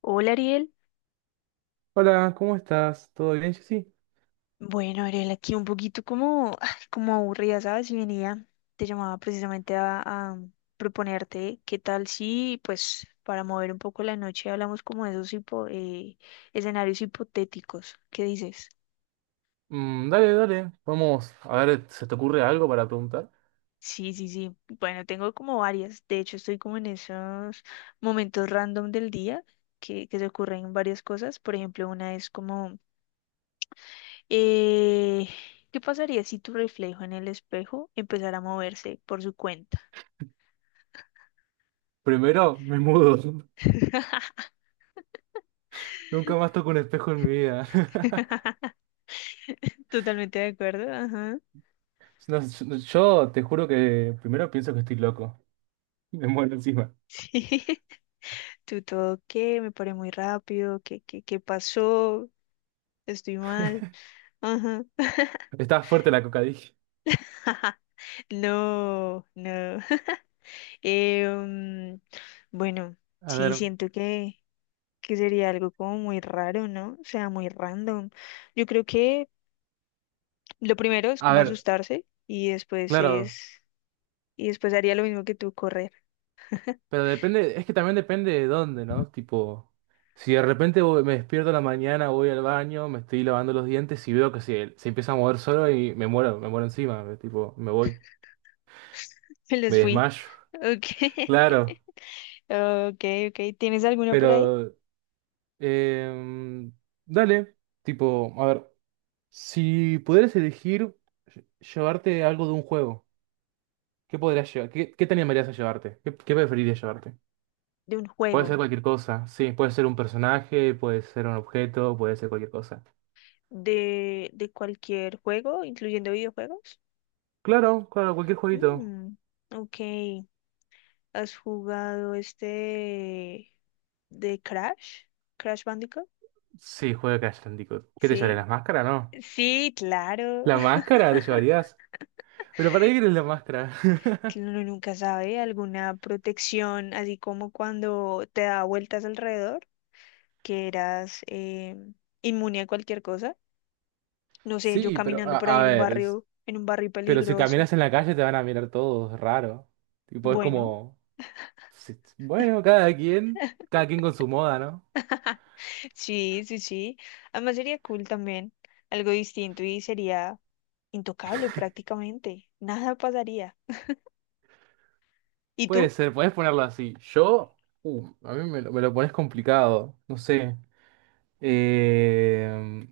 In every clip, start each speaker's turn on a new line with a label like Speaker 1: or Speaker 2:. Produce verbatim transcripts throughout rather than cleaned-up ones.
Speaker 1: Hola, Ariel.
Speaker 2: Hola, ¿cómo estás? ¿Todo bien, Jessy?
Speaker 1: Bueno, Ariel, aquí un poquito como, ay, como aburrida, ¿sabes? Y venía, te llamaba precisamente a, a proponerte qué tal si, pues, para mover un poco la noche hablamos como de esos hipo- eh, escenarios hipotéticos. ¿Qué dices?
Speaker 2: Mm, dale, dale. Vamos a ver, ¿se te ocurre algo para preguntar?
Speaker 1: Sí, sí, sí. Bueno, tengo como varias. De hecho, estoy como en esos momentos random del día que, que se ocurren varias cosas. Por ejemplo, una es como Eh, ¿qué pasaría si tu reflejo en el espejo empezara a moverse por su cuenta?
Speaker 2: Primero, me mudo. Nunca más toco un espejo en mi vida.
Speaker 1: Totalmente de acuerdo, ajá.
Speaker 2: No, yo, yo te juro que primero pienso que estoy loco. Me muero encima.
Speaker 1: Sí, tú todo, ¿qué? Me paré muy rápido, ¿qué, qué, qué pasó? Estoy mal, ajá.
Speaker 2: Está fuerte la coca, dije.
Speaker 1: No, no. Eh, mm, bueno,
Speaker 2: A
Speaker 1: sí,
Speaker 2: ver,
Speaker 1: siento que, que sería algo como muy raro, ¿no? O sea, muy random. Yo creo que lo primero es
Speaker 2: a
Speaker 1: como
Speaker 2: ver,
Speaker 1: asustarse y después
Speaker 2: claro,
Speaker 1: es... Y después haría lo mismo que tú, correr.
Speaker 2: pero depende, es que también depende de dónde, ¿no? Tipo, si de repente voy- me despierto a la mañana, voy al baño, me estoy lavando los dientes y veo que se, se empieza a mover solo y me muero, me muero encima, eh, tipo, me voy.
Speaker 1: Me les
Speaker 2: Me
Speaker 1: fui.
Speaker 2: desmayo.
Speaker 1: Ok.
Speaker 2: Claro,
Speaker 1: Ok, ok. ¿Tienes alguno por ahí?
Speaker 2: pero... em, dale, tipo, a ver, si pudieras elegir lle- llevarte algo de un juego, ¿qué podrías llevar? ¿Qué, qué te animarías a llevarte? ¿Qué, qué preferirías llevarte?
Speaker 1: De un
Speaker 2: Puede
Speaker 1: juego.
Speaker 2: ser cualquier cosa, sí, puede ser un personaje, puede ser un objeto, puede ser cualquier cosa.
Speaker 1: De, de cualquier juego, incluyendo videojuegos.
Speaker 2: Claro, claro, cualquier jueguito.
Speaker 1: Mm, ok. ¿Has jugado este de Crash? ¿Crash Bandicoot?
Speaker 2: Sí, juega Crash Bandicoot. ¿Qué te
Speaker 1: Sí.
Speaker 2: llevarías? ¿La máscara? No.
Speaker 1: Sí, claro.
Speaker 2: ¿La máscara te llevarías? ¿Pero para qué quieres la máscara?
Speaker 1: Uno nunca sabe. Alguna protección, así como cuando te da vueltas alrededor, que eras eh, inmune a cualquier cosa. No sé, yo
Speaker 2: Sí, pero
Speaker 1: caminando
Speaker 2: a,
Speaker 1: por ahí
Speaker 2: a
Speaker 1: en un
Speaker 2: ver. es-
Speaker 1: barrio, en un barrio
Speaker 2: Pero si
Speaker 1: peligroso.
Speaker 2: caminas en la calle te van a mirar todos, raro. Tipo, es
Speaker 1: Bueno,
Speaker 2: como, si- bueno, cada quien, cada quien con su moda, ¿no?
Speaker 1: sí, sí, sí. Además sería cool también, algo distinto y sería intocable prácticamente. Nada pasaría. ¿Y
Speaker 2: Puede
Speaker 1: tú?
Speaker 2: ser, puedes ponerlo así. Yo, uh, a mí me lo, me lo pones complicado, no sé. Eh,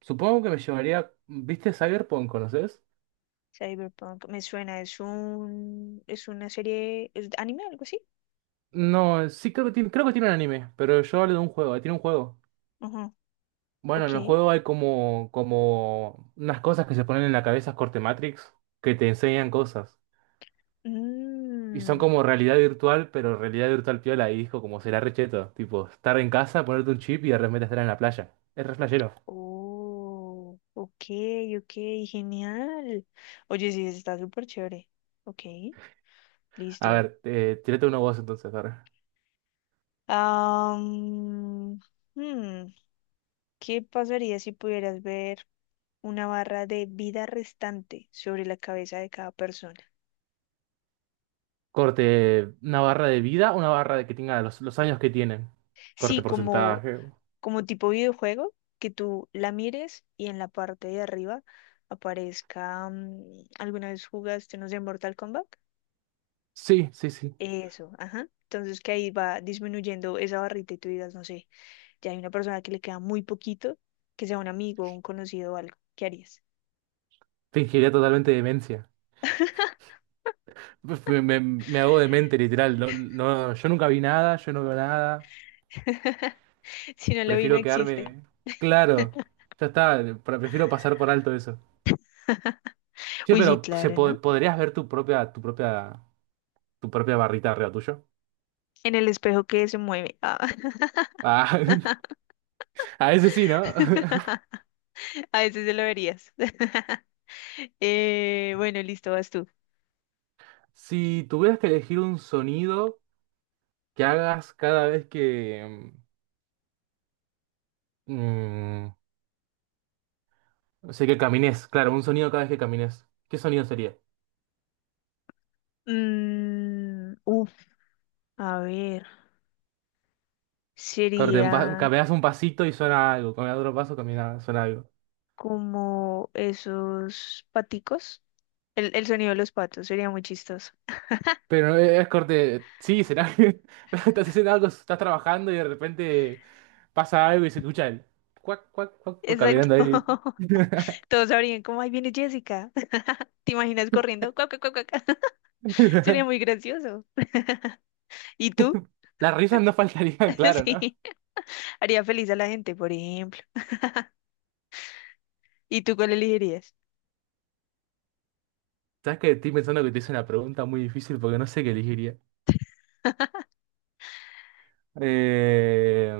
Speaker 2: supongo que me llevaría, ¿viste Cyberpunk? ¿Conoces?
Speaker 1: Cyberpunk me suena, es un, es una serie, es de anime, algo así.
Speaker 2: No, sí creo que tiene, creo que tiene un anime, pero yo hablo de un juego, tiene un juego.
Speaker 1: Ajá,
Speaker 2: Bueno,
Speaker 1: ok.
Speaker 2: en el juego hay como, como unas cosas que se ponen en la cabeza corte Matrix que te enseñan cosas. Y son
Speaker 1: Mm,
Speaker 2: como realidad virtual, pero realidad virtual piola. Y dijo como será recheto. Tipo, estar en casa, ponerte un chip y de repente estar en la playa. Es re flashero.
Speaker 1: oh, ok, ok, genial. Oye, sí, está súper chévere. Ok.
Speaker 2: A
Speaker 1: Listo.
Speaker 2: ver, eh, tirate uno vos entonces. A ver.
Speaker 1: Am, hmm, ¿qué pasaría si pudieras ver una barra de vida restante sobre la cabeza de cada persona?
Speaker 2: Corte, una barra de vida, una barra de que tenga los, los años que tienen. Corte
Speaker 1: Sí, como,
Speaker 2: porcentaje.
Speaker 1: como tipo videojuego, que tú la mires y en la parte de arriba aparezca, mm, ¿alguna vez jugaste, no sé, Mortal Kombat?
Speaker 2: Sí, sí, sí.
Speaker 1: Eso, ajá. Entonces que ahí va disminuyendo esa barrita y tú digas, no sé, ya hay una persona que le queda muy poquito, que sea un amigo, un conocido o algo. ¿Qué harías?
Speaker 2: Fingiría totalmente demencia. Pues, Me, me- me hago demente, literal. No, no, yo nunca vi nada, yo no veo nada.
Speaker 1: Si no lo vi, no
Speaker 2: Prefiero
Speaker 1: existe.
Speaker 2: quedarme. Claro, ya está. pre- Prefiero pasar por alto eso. Sí,
Speaker 1: Uy, sí,
Speaker 2: pero se
Speaker 1: claro, ¿no?
Speaker 2: po- podrías ver tu propia, tu propia, tu propia barrita arriba tuyo.
Speaker 1: En el espejo que se mueve. Ah.
Speaker 2: Ah, a ese sí, ¿no?
Speaker 1: A veces se lo verías. Eh, bueno, listo, vas tú.
Speaker 2: Si tuvieras que elegir un sonido que hagas cada vez que... mm, o sea, que camines, claro, un sonido cada vez que camines. ¿Qué sonido sería?
Speaker 1: Mm, uf, a ver,
Speaker 2: Corte, un pa-
Speaker 1: sería
Speaker 2: caminas un pasito y suena algo, caminas otro paso, camina, suena algo.
Speaker 1: como esos paticos. El, el sonido de los patos sería muy chistoso.
Speaker 2: Pero no es corte, sí, será que estás haciendo algo, estás trabajando y de repente pasa algo y se escucha el cuac, cuac, cuac, cuac,
Speaker 1: Exacto.
Speaker 2: caminando ahí.
Speaker 1: Todos sabrían como, ahí viene Jessica. ¿Te imaginas corriendo? Cuac, cuac, cuac, cuac. Sería muy gracioso. ¿Y tú?
Speaker 2: Las risas no faltarían, claro, ¿no?
Speaker 1: Sí, haría feliz a la gente, por ejemplo. ¿Y tú cuál elegirías?
Speaker 2: Sabes que estoy pensando que te hice una pregunta muy difícil porque no sé qué elegiría. Eh,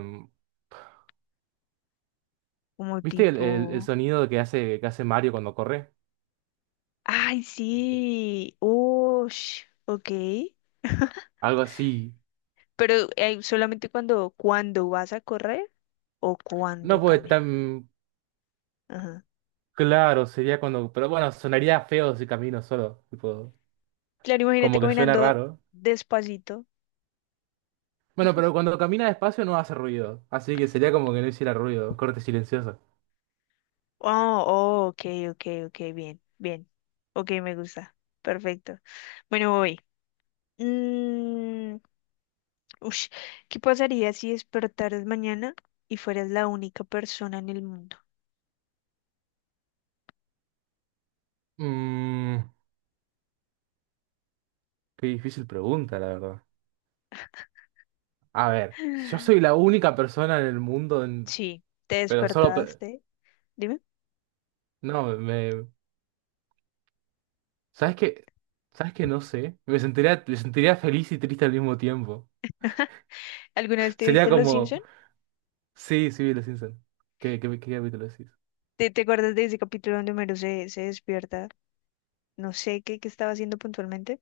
Speaker 1: Como
Speaker 2: ¿viste el, el- el
Speaker 1: tipo,
Speaker 2: sonido que hace, que hace Mario cuando corre?
Speaker 1: ay, sí, oh, ok.
Speaker 2: Algo así.
Speaker 1: Pero eh, solamente cuando, cuando vas a correr o cuando
Speaker 2: No puede
Speaker 1: caminas.
Speaker 2: tan
Speaker 1: Ajá.
Speaker 2: claro, sería cuando. Pero bueno, sonaría feo si camino solo. Tipo,
Speaker 1: Claro, imagínate
Speaker 2: como que suena
Speaker 1: caminando
Speaker 2: raro.
Speaker 1: despacito.
Speaker 2: Bueno, pero cuando camina despacio no hace ruido. Así que sería como que no hiciera ruido. Corte silencioso.
Speaker 1: Oh, oh, ok, ok, ok, bien, bien. Ok, me gusta. Perfecto. Bueno, voy. Mm, ush, ¿qué pasaría si despertaras mañana y fueras la única persona en el mundo?
Speaker 2: Mmm, qué difícil pregunta, la verdad. A ver, si yo soy la única persona en el mundo en...
Speaker 1: Sí, te
Speaker 2: Pero solo... pe-
Speaker 1: despertaste. Dime,
Speaker 2: no, me... ¿Sabes qué? ¿Sabes qué? No sé. Me sentiría, me sentiría feliz y triste al mismo tiempo.
Speaker 1: ¿alguna vez te
Speaker 2: Sería
Speaker 1: viste Los Simpson?
Speaker 2: como... Sí, sí, vi Los Simpson. ¿Qué, qué, qué capítulo decís?
Speaker 1: ¿Te, te acuerdas de ese capítulo donde Homero se, se despierta? No sé qué, qué estaba haciendo puntualmente.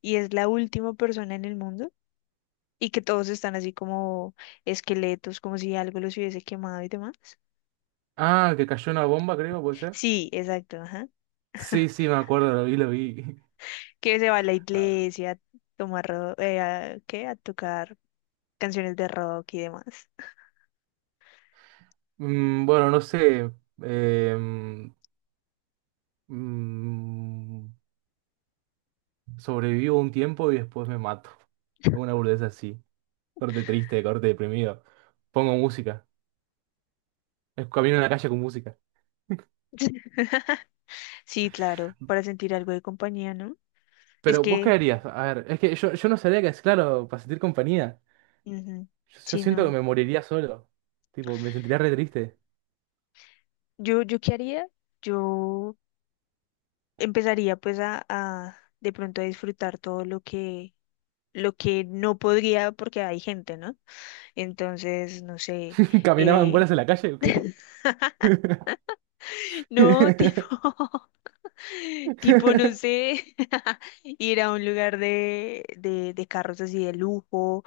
Speaker 1: Y es la última persona en el mundo. Y que todos están así como esqueletos, como si algo los hubiese quemado y demás.
Speaker 2: Ah, que cayó una bomba, creo, ¿puede ser?
Speaker 1: Sí, exacto, ajá.
Speaker 2: Sí, sí, me acuerdo, lo vi, lo vi.
Speaker 1: Que se va a la
Speaker 2: Ah,
Speaker 1: iglesia a tomar, ro- eh, a- ¿qué? A tocar canciones de rock y demás.
Speaker 2: mm, bueno, no sé. em, mm, sobrevivo un tiempo y después me mato. Una burdeza así. Corte triste, corte deprimido. Pongo música. Es- Camino en la calle con música.
Speaker 1: Sí, claro, para sentir algo de compañía, ¿no? Es
Speaker 2: Pero vos
Speaker 1: que,
Speaker 2: caerías, a ver, es que yo, yo no sabría que es claro para sentir compañía.
Speaker 1: ujú,
Speaker 2: Yo, yo
Speaker 1: sí,
Speaker 2: siento que
Speaker 1: no.
Speaker 2: me moriría solo. Tipo, me sentiría re triste.
Speaker 1: Yo, yo qué haría, yo empezaría pues a, a de pronto a disfrutar todo lo que, lo que no podría porque hay gente, ¿no? Entonces, no sé,
Speaker 2: ¿Caminaba en bolas
Speaker 1: eh,
Speaker 2: en la calle o qué?
Speaker 1: no, tipo, Tipo, no sé, ir a un lugar de, de, de carros así de lujo,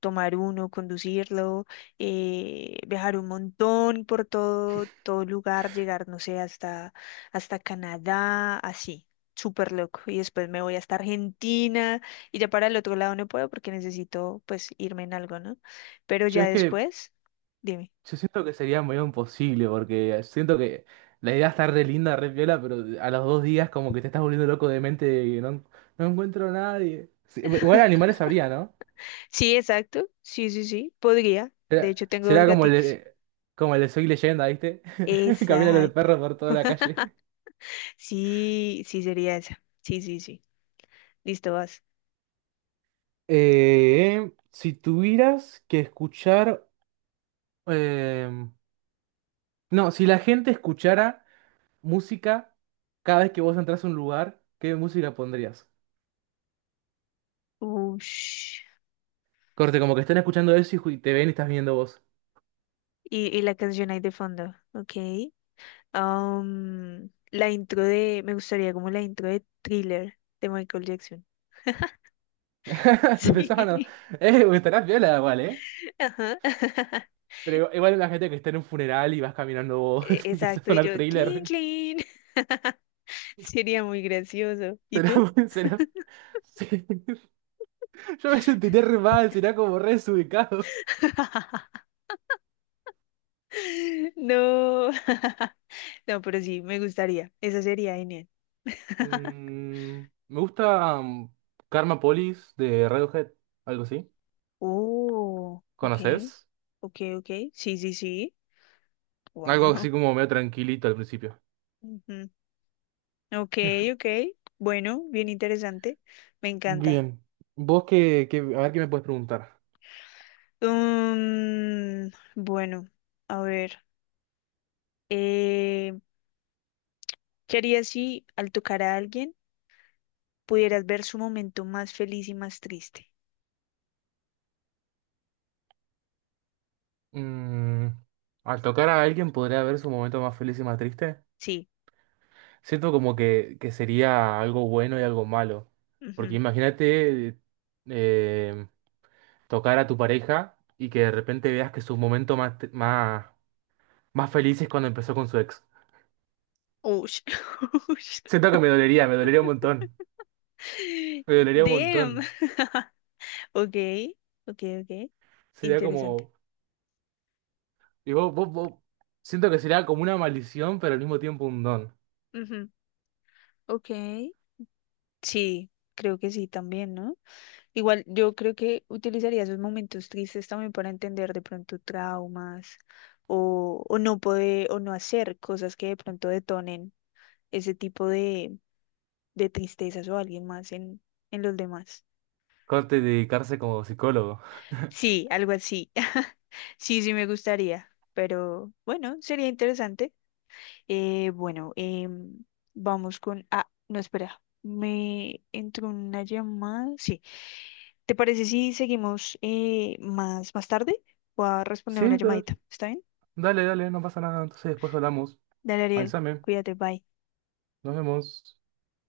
Speaker 1: tomar uno, conducirlo, eh, viajar un montón por todo, todo lugar, llegar, no sé, hasta, hasta Canadá, así, súper loco. Y después me voy hasta Argentina y ya para el otro lado no puedo porque necesito pues irme en algo, ¿no? Pero
Speaker 2: Yo
Speaker 1: ya
Speaker 2: es que
Speaker 1: después, dime.
Speaker 2: yo siento que sería medio imposible porque siento que la idea está re linda, re piola, pero a los dos días como que te estás volviendo loco de mente y no, no encuentro a nadie. Sí, igual animales habría, ¿no?
Speaker 1: Sí, exacto, sí, sí, sí, podría. De
Speaker 2: Será,
Speaker 1: hecho, tengo dos
Speaker 2: será como el,
Speaker 1: gaticos.
Speaker 2: de- como el de Soy Leyenda, ¿viste? Camina con el
Speaker 1: Exacto.
Speaker 2: perro por toda la calle.
Speaker 1: Sí, sí sería esa. Sí, sí, sí. Listo, vas.
Speaker 2: Eh, si tuvieras que escuchar, em, no, si la gente escuchara música cada vez que vos entras a un lugar, ¿qué música pondrías?
Speaker 1: Ush.
Speaker 2: Corte, como que están escuchando eso y ju- te ven y estás viendo vos.
Speaker 1: Y, y la canción ahí de fondo. Ok. Am, la intro de. Me gustaría como la intro de Thriller de Michael Jackson.
Speaker 2: Se empezaban a...
Speaker 1: Sí.
Speaker 2: Eh, estarás viola igual, ¿eh?
Speaker 1: Ajá.
Speaker 2: Pero igual la gente que está en un funeral y vas caminando vos,
Speaker 1: E-
Speaker 2: empieza a
Speaker 1: Exacto. Y
Speaker 2: sonar
Speaker 1: yo, clean,
Speaker 2: trailer.
Speaker 1: clean. Sería muy gracioso. ¿Y tú?
Speaker 2: Será, será... Sí. Yo me sentiré re mal, será como re desubicado.
Speaker 1: No. No, pero sí, me gustaría. Esa sería genial.
Speaker 2: Mm, me gusta mm, Karma Police de Radiohead, algo así.
Speaker 1: Oh, ok.
Speaker 2: ¿Conoces?
Speaker 1: Ok, ok. Sí, sí, sí.
Speaker 2: Algo
Speaker 1: Wow.
Speaker 2: así como medio tranquilito al principio.
Speaker 1: Ujú. Ok, ok. Bueno, bien interesante. Me encanta.
Speaker 2: Bien. ¿Vos qué, qué- a ver qué me puedes preguntar?
Speaker 1: Mm, bueno, a ver. eh, ¿qué harías si al tocar a alguien pudieras ver su momento más feliz y más triste?
Speaker 2: Mm, al tocar a alguien podría haber su momento más feliz y más triste.
Speaker 1: Sí.
Speaker 2: Siento como que, que sería algo bueno y algo malo. Porque
Speaker 1: Ujú.
Speaker 2: imagínate eh, tocar a tu pareja y que de repente veas que su momento más, t- más, más feliz es cuando empezó con su ex.
Speaker 1: Ush. Ush.
Speaker 2: Siento que me dolería, me dolería un montón. Me dolería un
Speaker 1: Damn.
Speaker 2: montón.
Speaker 1: Ok, ok, ok.
Speaker 2: Sería
Speaker 1: Interesante.
Speaker 2: como. Y vos- vos- vos- siento que sería como una maldición, pero al mismo tiempo un don.
Speaker 1: Ujú. Ok. Sí, creo que sí también, ¿no? Igual yo creo que utilizaría esos momentos tristes también para entender de pronto traumas o, o no poder o no hacer cosas que de pronto detonen ese tipo de, de tristezas o alguien más en, en los demás.
Speaker 2: Corte dedicarse como psicólogo.
Speaker 1: Sí, algo así. Sí, sí me gustaría, pero bueno, sería interesante. Eh, bueno, em, vamos con... Ah, no, espera, me entró una llamada. Sí. ¿Te parece si seguimos eh, más, más tarde? Voy a responder
Speaker 2: Sí,
Speaker 1: una
Speaker 2: da-
Speaker 1: llamadita. ¿Está bien?
Speaker 2: dale, dale, no pasa nada. Entonces después hablamos.
Speaker 1: Dale, Ariel.
Speaker 2: Avísame.
Speaker 1: Cuídate, bye.
Speaker 2: Nos vemos.